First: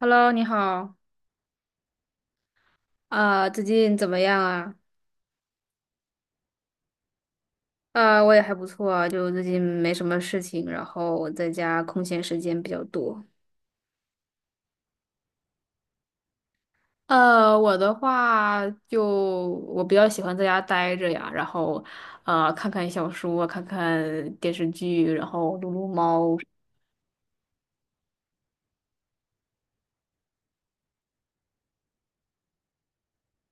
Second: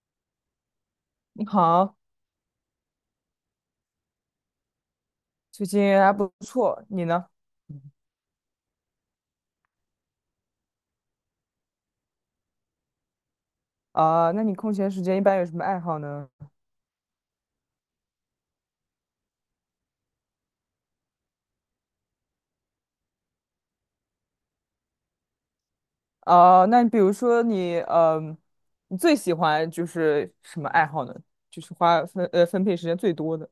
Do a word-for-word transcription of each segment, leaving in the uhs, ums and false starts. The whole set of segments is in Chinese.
Hello，你好，你好，啊、最近怎么样啊？最近还不错，你呢？啊、我也还不错啊，就最近没什么事情，然后我在家空闲时间比较多。啊、那你空闲时间一般有什么爱好呢？呃，我的话就我比较喜欢在家待着呀，然后呃看看小说，看看电视剧，然后撸撸猫。啊、那比如说你，嗯、你最喜欢就是什么爱好呢？就是花分呃分配时间最多的。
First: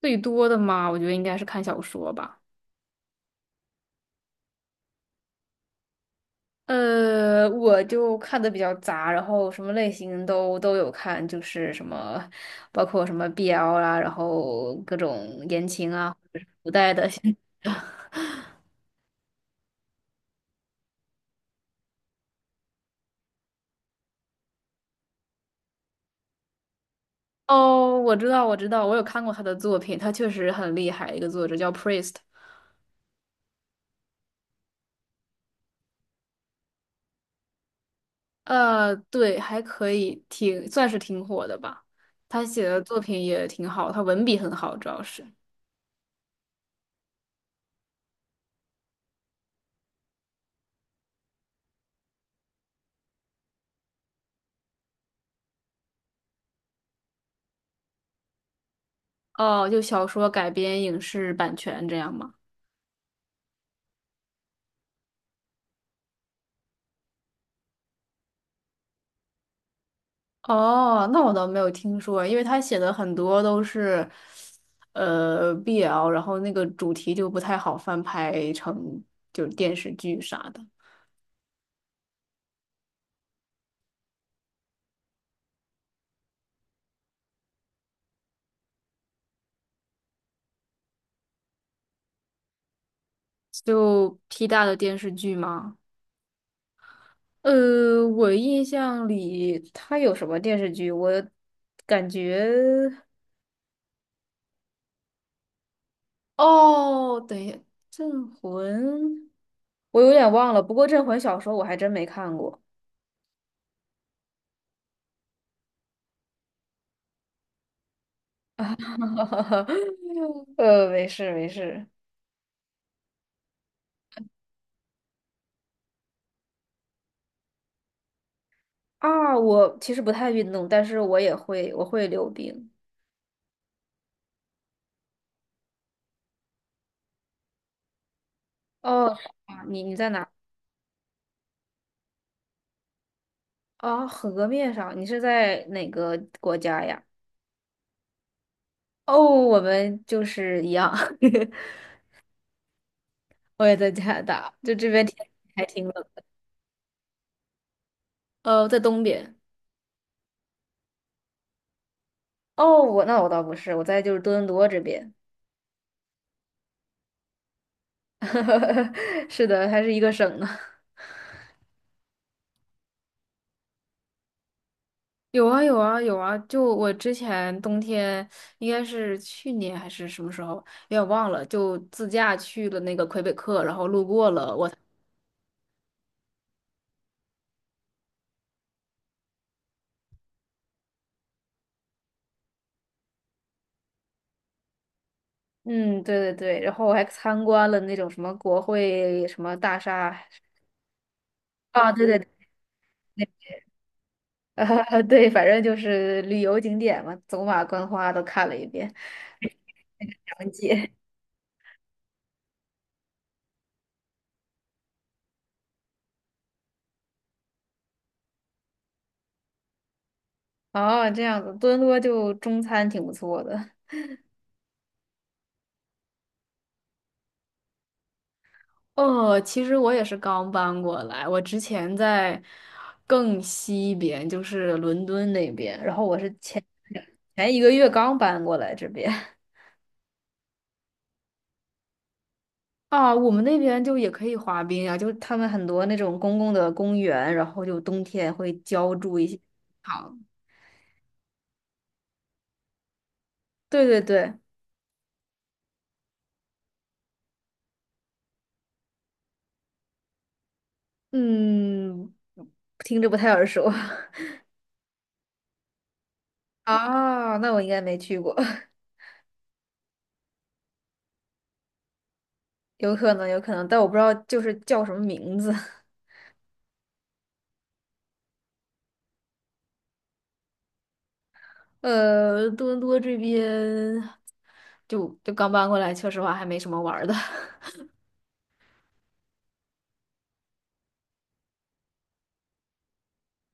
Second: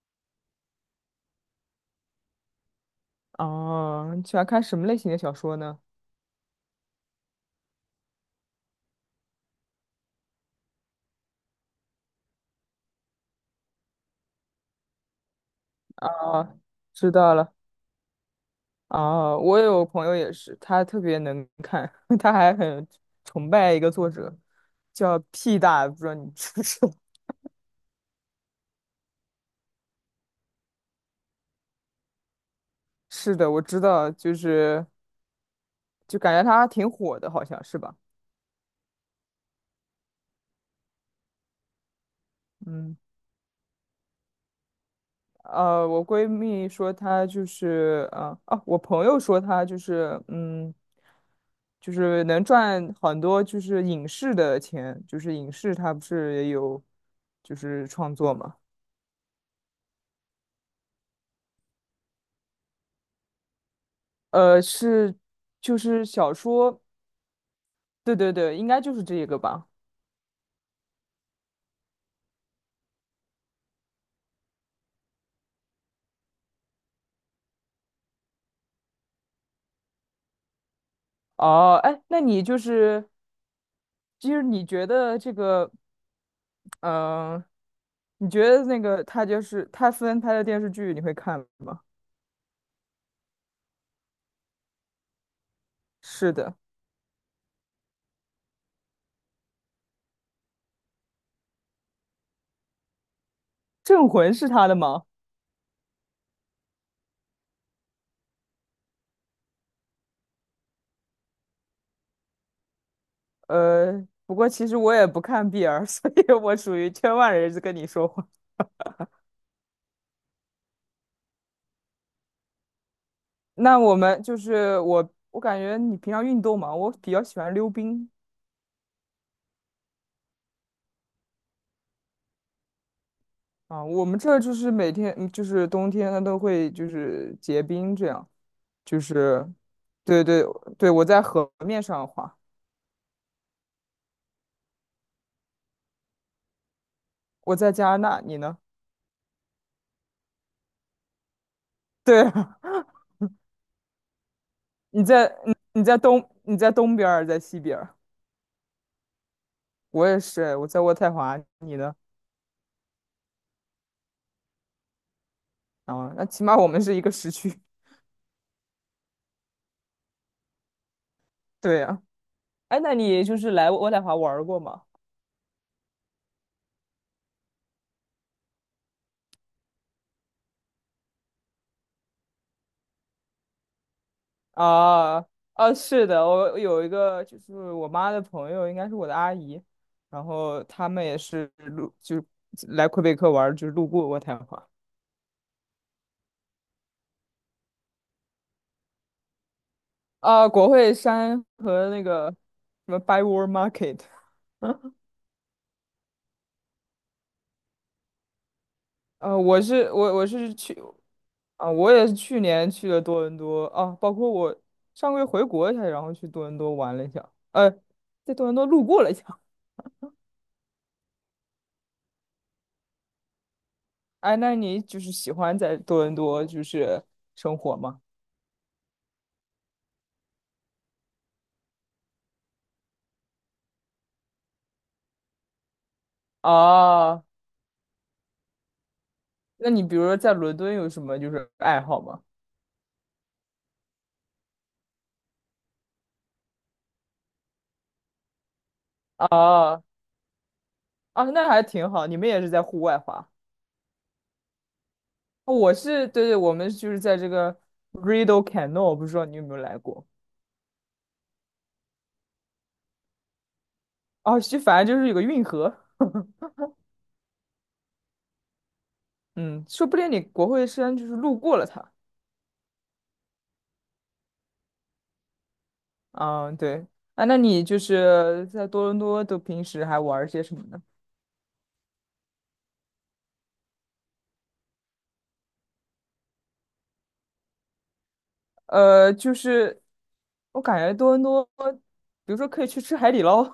最多的嘛，我觉得应该是看小说吧。哦、你喜欢看什么类型的小说呢？呃，我就看的比较杂，然后什么类型都都有看，就是什么，包括什么 B L 啦，然后各种言情啊。啊，知道了。啊，我有朋友也是，他特别能看，他还很崇拜一个作者，叫屁大，不知道你知不知道？哦，我知道，我知道，我有看过他的作品，他确实很厉害，一个作者叫 Priest。是的，我知道，就是就感觉她挺火的，好像是吧？呃，对，还可以，挺，算是挺火的吧。他写的嗯，作品也挺好，他文笔很好，主要是。呃，我闺蜜说他就是，呃，啊，我朋友说他就是，嗯，就是能赚很多，就是影视的钱，就是影视他不是也有，就是创作嘛，哦，就小说改编影视版权这样吗？呃，是就是小说，对对对，应该就是这个吧。哦，那我倒没有听说，因为他写的很多都是，呃，B L，然后那个主题就不太好翻拍成就是电视剧啥的，哦，哎，那你就是，就是你觉得这个，嗯、你觉得那个他就是他分拍的电视剧，你会看吗？就 P 大的电视剧吗？是的，呃，我印象里他有什么电视剧？我感觉《镇魂》是他的吗？哦，等一下，《镇魂》，我有点忘了，不过《镇魂》小说我还真没看过。呃，不过其实我也不看 B L，所以我属于圈外人士跟你说话。呃，没事没事。那我们就是我，我感觉你平常运动嘛，我比较喜欢溜冰啊，我其实不太运动，但是我也会，我会溜冰。啊。我们这儿就是每天嗯就是冬天，它都会就是结冰这样，就哦，是是吗你你在对哪？对对，我在河面上滑，啊，河面上，你是在哪个国家呀？我在加拿大，你呢？哦，我们就是一样，对啊，我也在加拿大，就这边你天在你还挺你冷在的。东你在东边儿，在西边儿，呃，在东边。我也是，我在渥太华，你呢？哦，我那我倒不是，我在就是多伦多这边。啊，那起码我们是一个时区。是的，还是一个省呢。对呀、哎，那你就是来渥太华玩儿过吗？有啊有啊有啊！就我之前冬天应该是去年还是什么时候，有点忘了，就自驾去了那个魁北克，然后路过了我。啊啊，是的，我有一个就是我妈的朋友，应该是我的阿姨，然后他们也是路就是来魁北克玩儿就是路过渥太华嗯，对对对，然后我还参观了那种什么国会什么大厦啊，国会山和啊，那对对 对，个什么 Byward Market。呃，对，反正就是旅游景点嘛，走马观花都看了一遍，呃，我是我我长是去街。啊，我也是去年去了多伦多啊，包括我上个月回国一下，然后去多伦多玩了一下，呃，在多伦多路过了一下。哦，这样子，多伦多就中餐挺不错的。哎，那你就是喜欢在多伦多就是生活吗？哦，其实我也是刚搬过来，我之前在更西边，就是伦敦那边，然后我是前啊，前一个月刚搬过来这边。那你比如说在伦敦有什么就是爱好吗？啊，我们那边就也可以滑冰啊，就是他们很多那种公共的公园，然后就冬天会浇筑一些啊好，啊，那还挺好，你们也是在户外滑。对对对，我是对对，我们就是在这个 Rideau Canal，不知道你有没有来过？嗯，听着不太耳熟 啊，就反正就是有个运河。啊，那我应该没去过，嗯，说不定你国会山就是路过了它。有可能有可能，但我不知道就是叫什么名字。啊，对啊，那你就是在多伦多都平时还玩儿些什么呢？呃，多伦多这边就就刚搬过来，说实话还没什么玩儿的。呃，就是我感觉多伦多，比如说可以去吃海底捞，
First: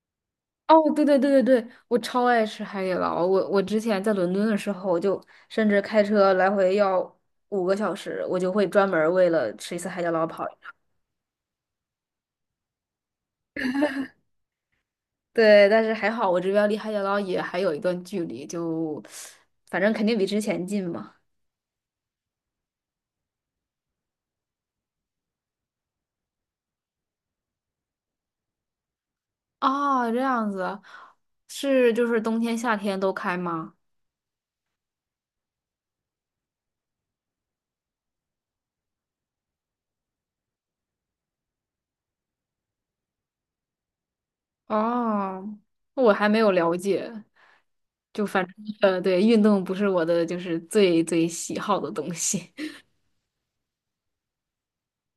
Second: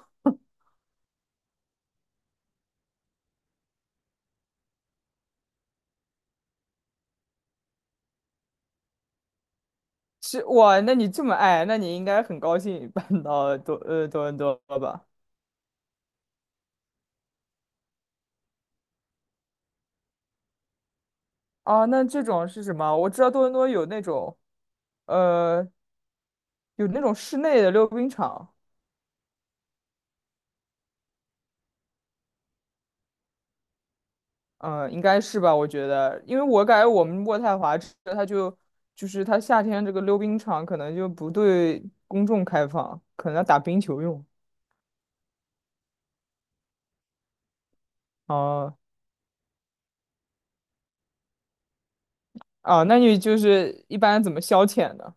哦，对对对对对，我超爱吃海底捞。我我之前在伦敦的时候，我就甚至开车来回要五个小时，我就会专门儿为了吃一次海底捞跑。吃哇，那你这么爱，那你应该很高兴搬到多呃多伦多吧？对，但是还好我这边离海底捞也还有一段距离，就反正肯定比之前近嘛。啊，那这种是什么？我知道多伦多有那种，呃，有那种室内的溜冰场。哦，这样子，是就是冬天夏天都开吗？嗯，呃应该是吧？我觉得，因为我感觉我们渥太华这它就就是它夏天这个溜冰场可能就不对公众开放，可能要打冰球用。哦，我还没有了解。就反正哦、呃，对，运动不是我的就是最最喜好的东西，啊，那你就是一般怎么消遣呢？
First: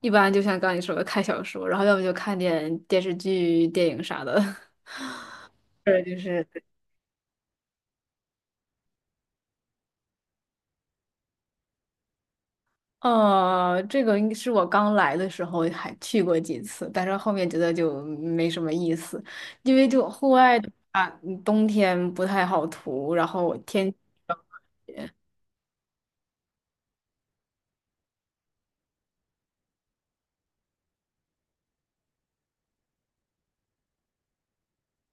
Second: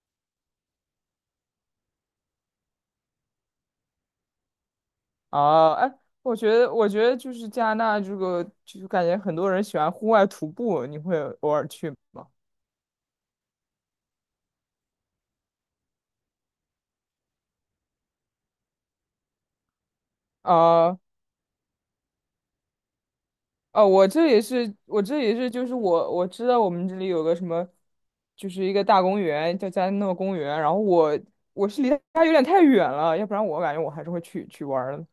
一般就像刚你说的看小说，然后要么就看点电视剧、电影啥的。啊，哎，对，就我是觉得我觉得就是加拿大这个，就是感觉很多人喜欢户外徒步，你会偶尔去吗？呃，这个应是我刚来的时候还去过几次，但是后面觉得就没什么意思，因为就户外的啊、话，嗯冬天不太好涂，然后哦，天气。我这也是，我这也是，就是我我知道我们这里有个什么，就是一个大公园，叫加诺公园。然后我我是离它有点太远了，要不然我感觉我还是会去去玩儿的。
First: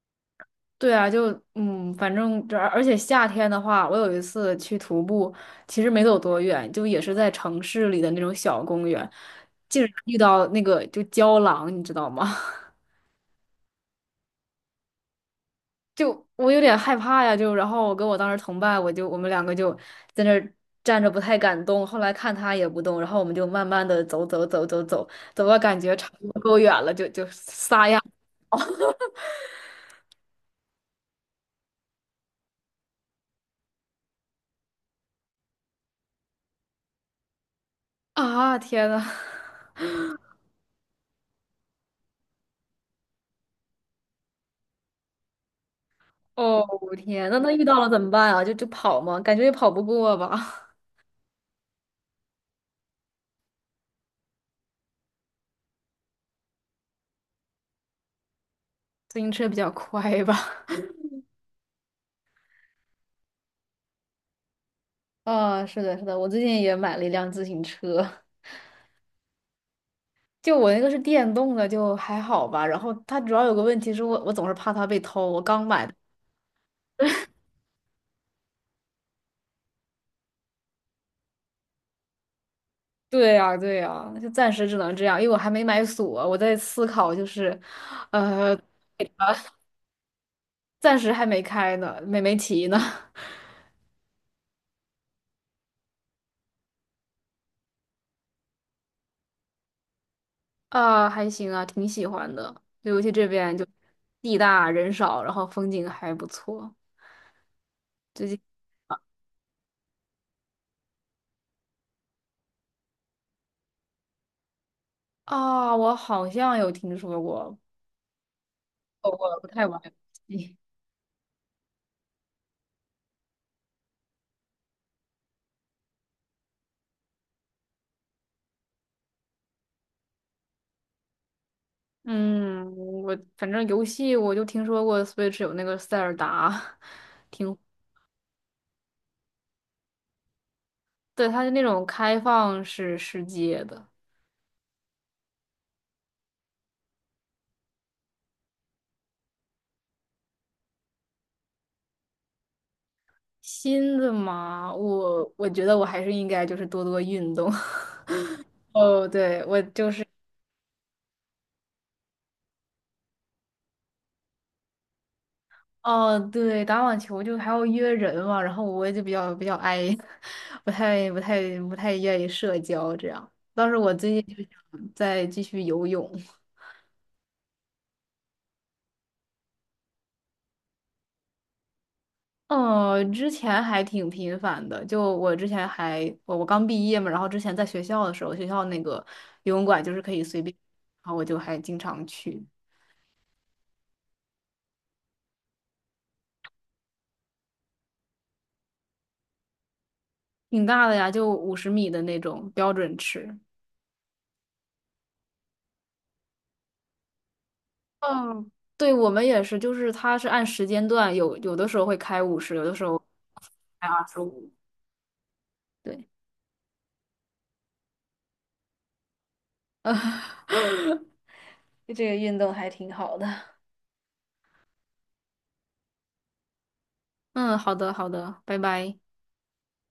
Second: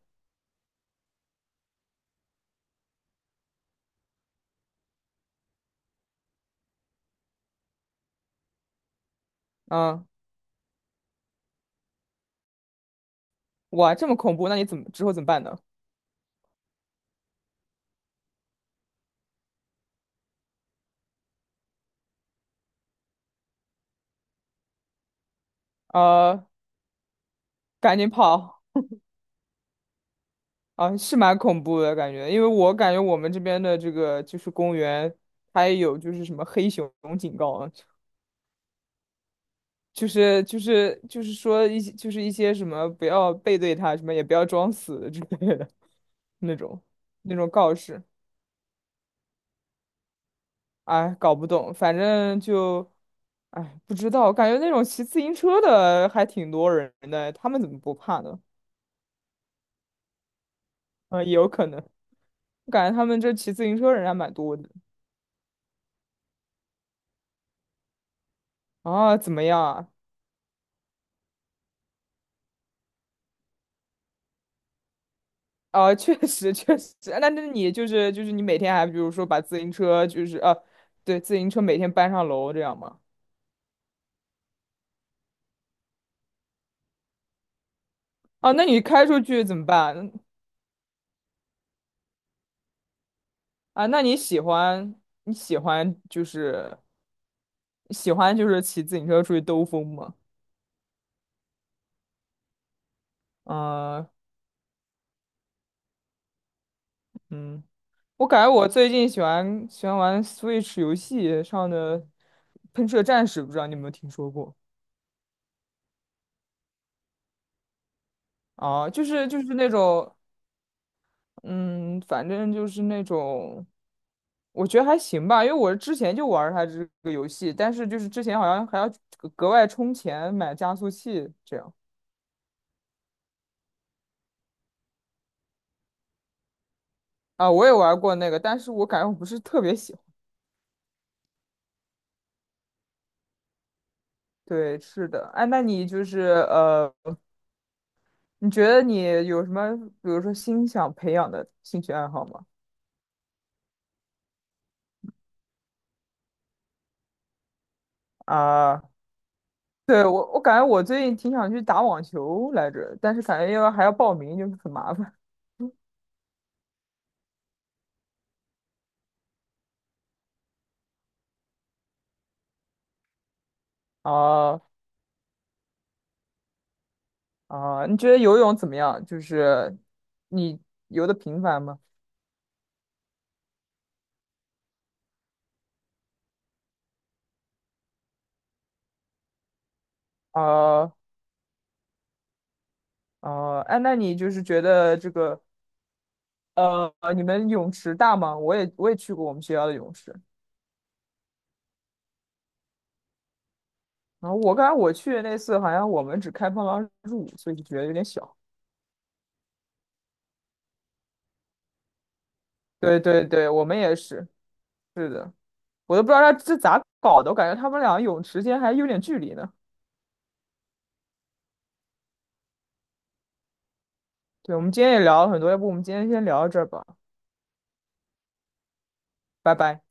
对啊，就嗯，反正这而而且夏天的话，我有一次去徒步，其实没走多远，就也是在城市里的那种小公园，竟然嗯，遇到那个就郊狼，你知道吗？哇，这么恐怖，那你怎么之后怎么办呢？就我有点害怕呀，就然后我跟我当时同伴，我就我们两个就在那儿站着不太敢动，后来看他也不动，然后我们就慢慢的走走走走走，走到感觉差不多呃，够远了，就就撒赶丫紧跑啊，是蛮恐怖的感觉，因为我感觉我们这边的这个就是公园，它也有就是什么黑熊警告啊。啊，天呐！就是就是就是说一些就是一些什么不要背对他，什么也不要装死之类的那哦，种天，那那种那遇告到了怎示，么办啊？就就跑吗？感觉也跑不过吧，哎，搞不懂，反正就，哎，不知道，感觉那种骑自行车的还挺多人的，他们怎么不怕呢？自行车比较快吧。嗯，也有可能，我感觉他们这骑自行车人还蛮多的。啊，是的，是的，我最近也买了一辆自行车，啊，怎么样啊？就我那个是电动的，就还好吧。然后它主要有个问题是我，我总是怕它被偷。我刚买的，啊，确实确实，那那你就是就是你每天还比如说把自行车就是啊对，自行车每天搬上楼这样吗？对呀，对呀，就暂时只能这样，因为我还没买锁，我在思考，就是，啊，呃，那你开出去怎么办？暂时还没开呢，没没骑呢。啊，那你喜欢你喜欢就是喜欢就是骑自行车出去兜风吗？啊，还行啊，挺喜欢的，尤其这边就啊，地大人少，然后风景还不错。嗯，我最近感觉我最近喜欢喜欢玩 Switch 游戏上的《喷射战士》，不知道你有没有听说过？啊，我好像有听说过，啊，就我是就我不是太那玩种，游戏。嗯，反正就是那种，我觉得还行吧，因为我之前就玩儿它这个游戏，但是就是之前好像还要格格外充钱买加速器这样。嗯，我反正游戏我就听说过 Switch 有那个塞尔达，啊，挺，我也玩过那个，但是我感觉我不是特别喜欢。对，它是那种开放式世界的。对，是的。哎，那你就是呃，你觉得你有什么，比如说新想培养的兴趣爱好吗？新的嘛，我我觉得我还是应该就是多多运动。啊，哦，对，我就对，是。我我感觉我最近挺想去打网球来着，但是感觉要还要报名，就是很麻烦。哦，对，打网球就还要约人嘛，然后我就比较比较 i，不太不太不太愿意社交这样。当时我 最近就啊想再继续游泳，啊，你觉得游泳怎么样？就是你游的频繁吗？呃，之前还挺频繁的，就我之前还我我刚毕业嘛，然后之前在学校的时候，学校那个游泳馆就是可以随便，啊然后我就还经常去，啊，哎，那你就是觉得这个呃，你们泳池大吗？我也我也去过我们学校的泳池。挺大的呀，就五十米的那种标准池。然后我刚才我去的那次好像我们只开放了二十五岁，就觉得有点小。嗯，对，我们也是，就是它是按时间段，有有的时候会开五十，有的时对候。对对，我们还也二十是，五。是的，我都对，不知道他这咋搞的，我感觉他们俩泳池间还有点距离呢。呃，这个运动还挺好的。对，我们今天也聊了很多，要不我们今天先聊到这儿吧，嗯，好的，好的，拜拜。拜拜。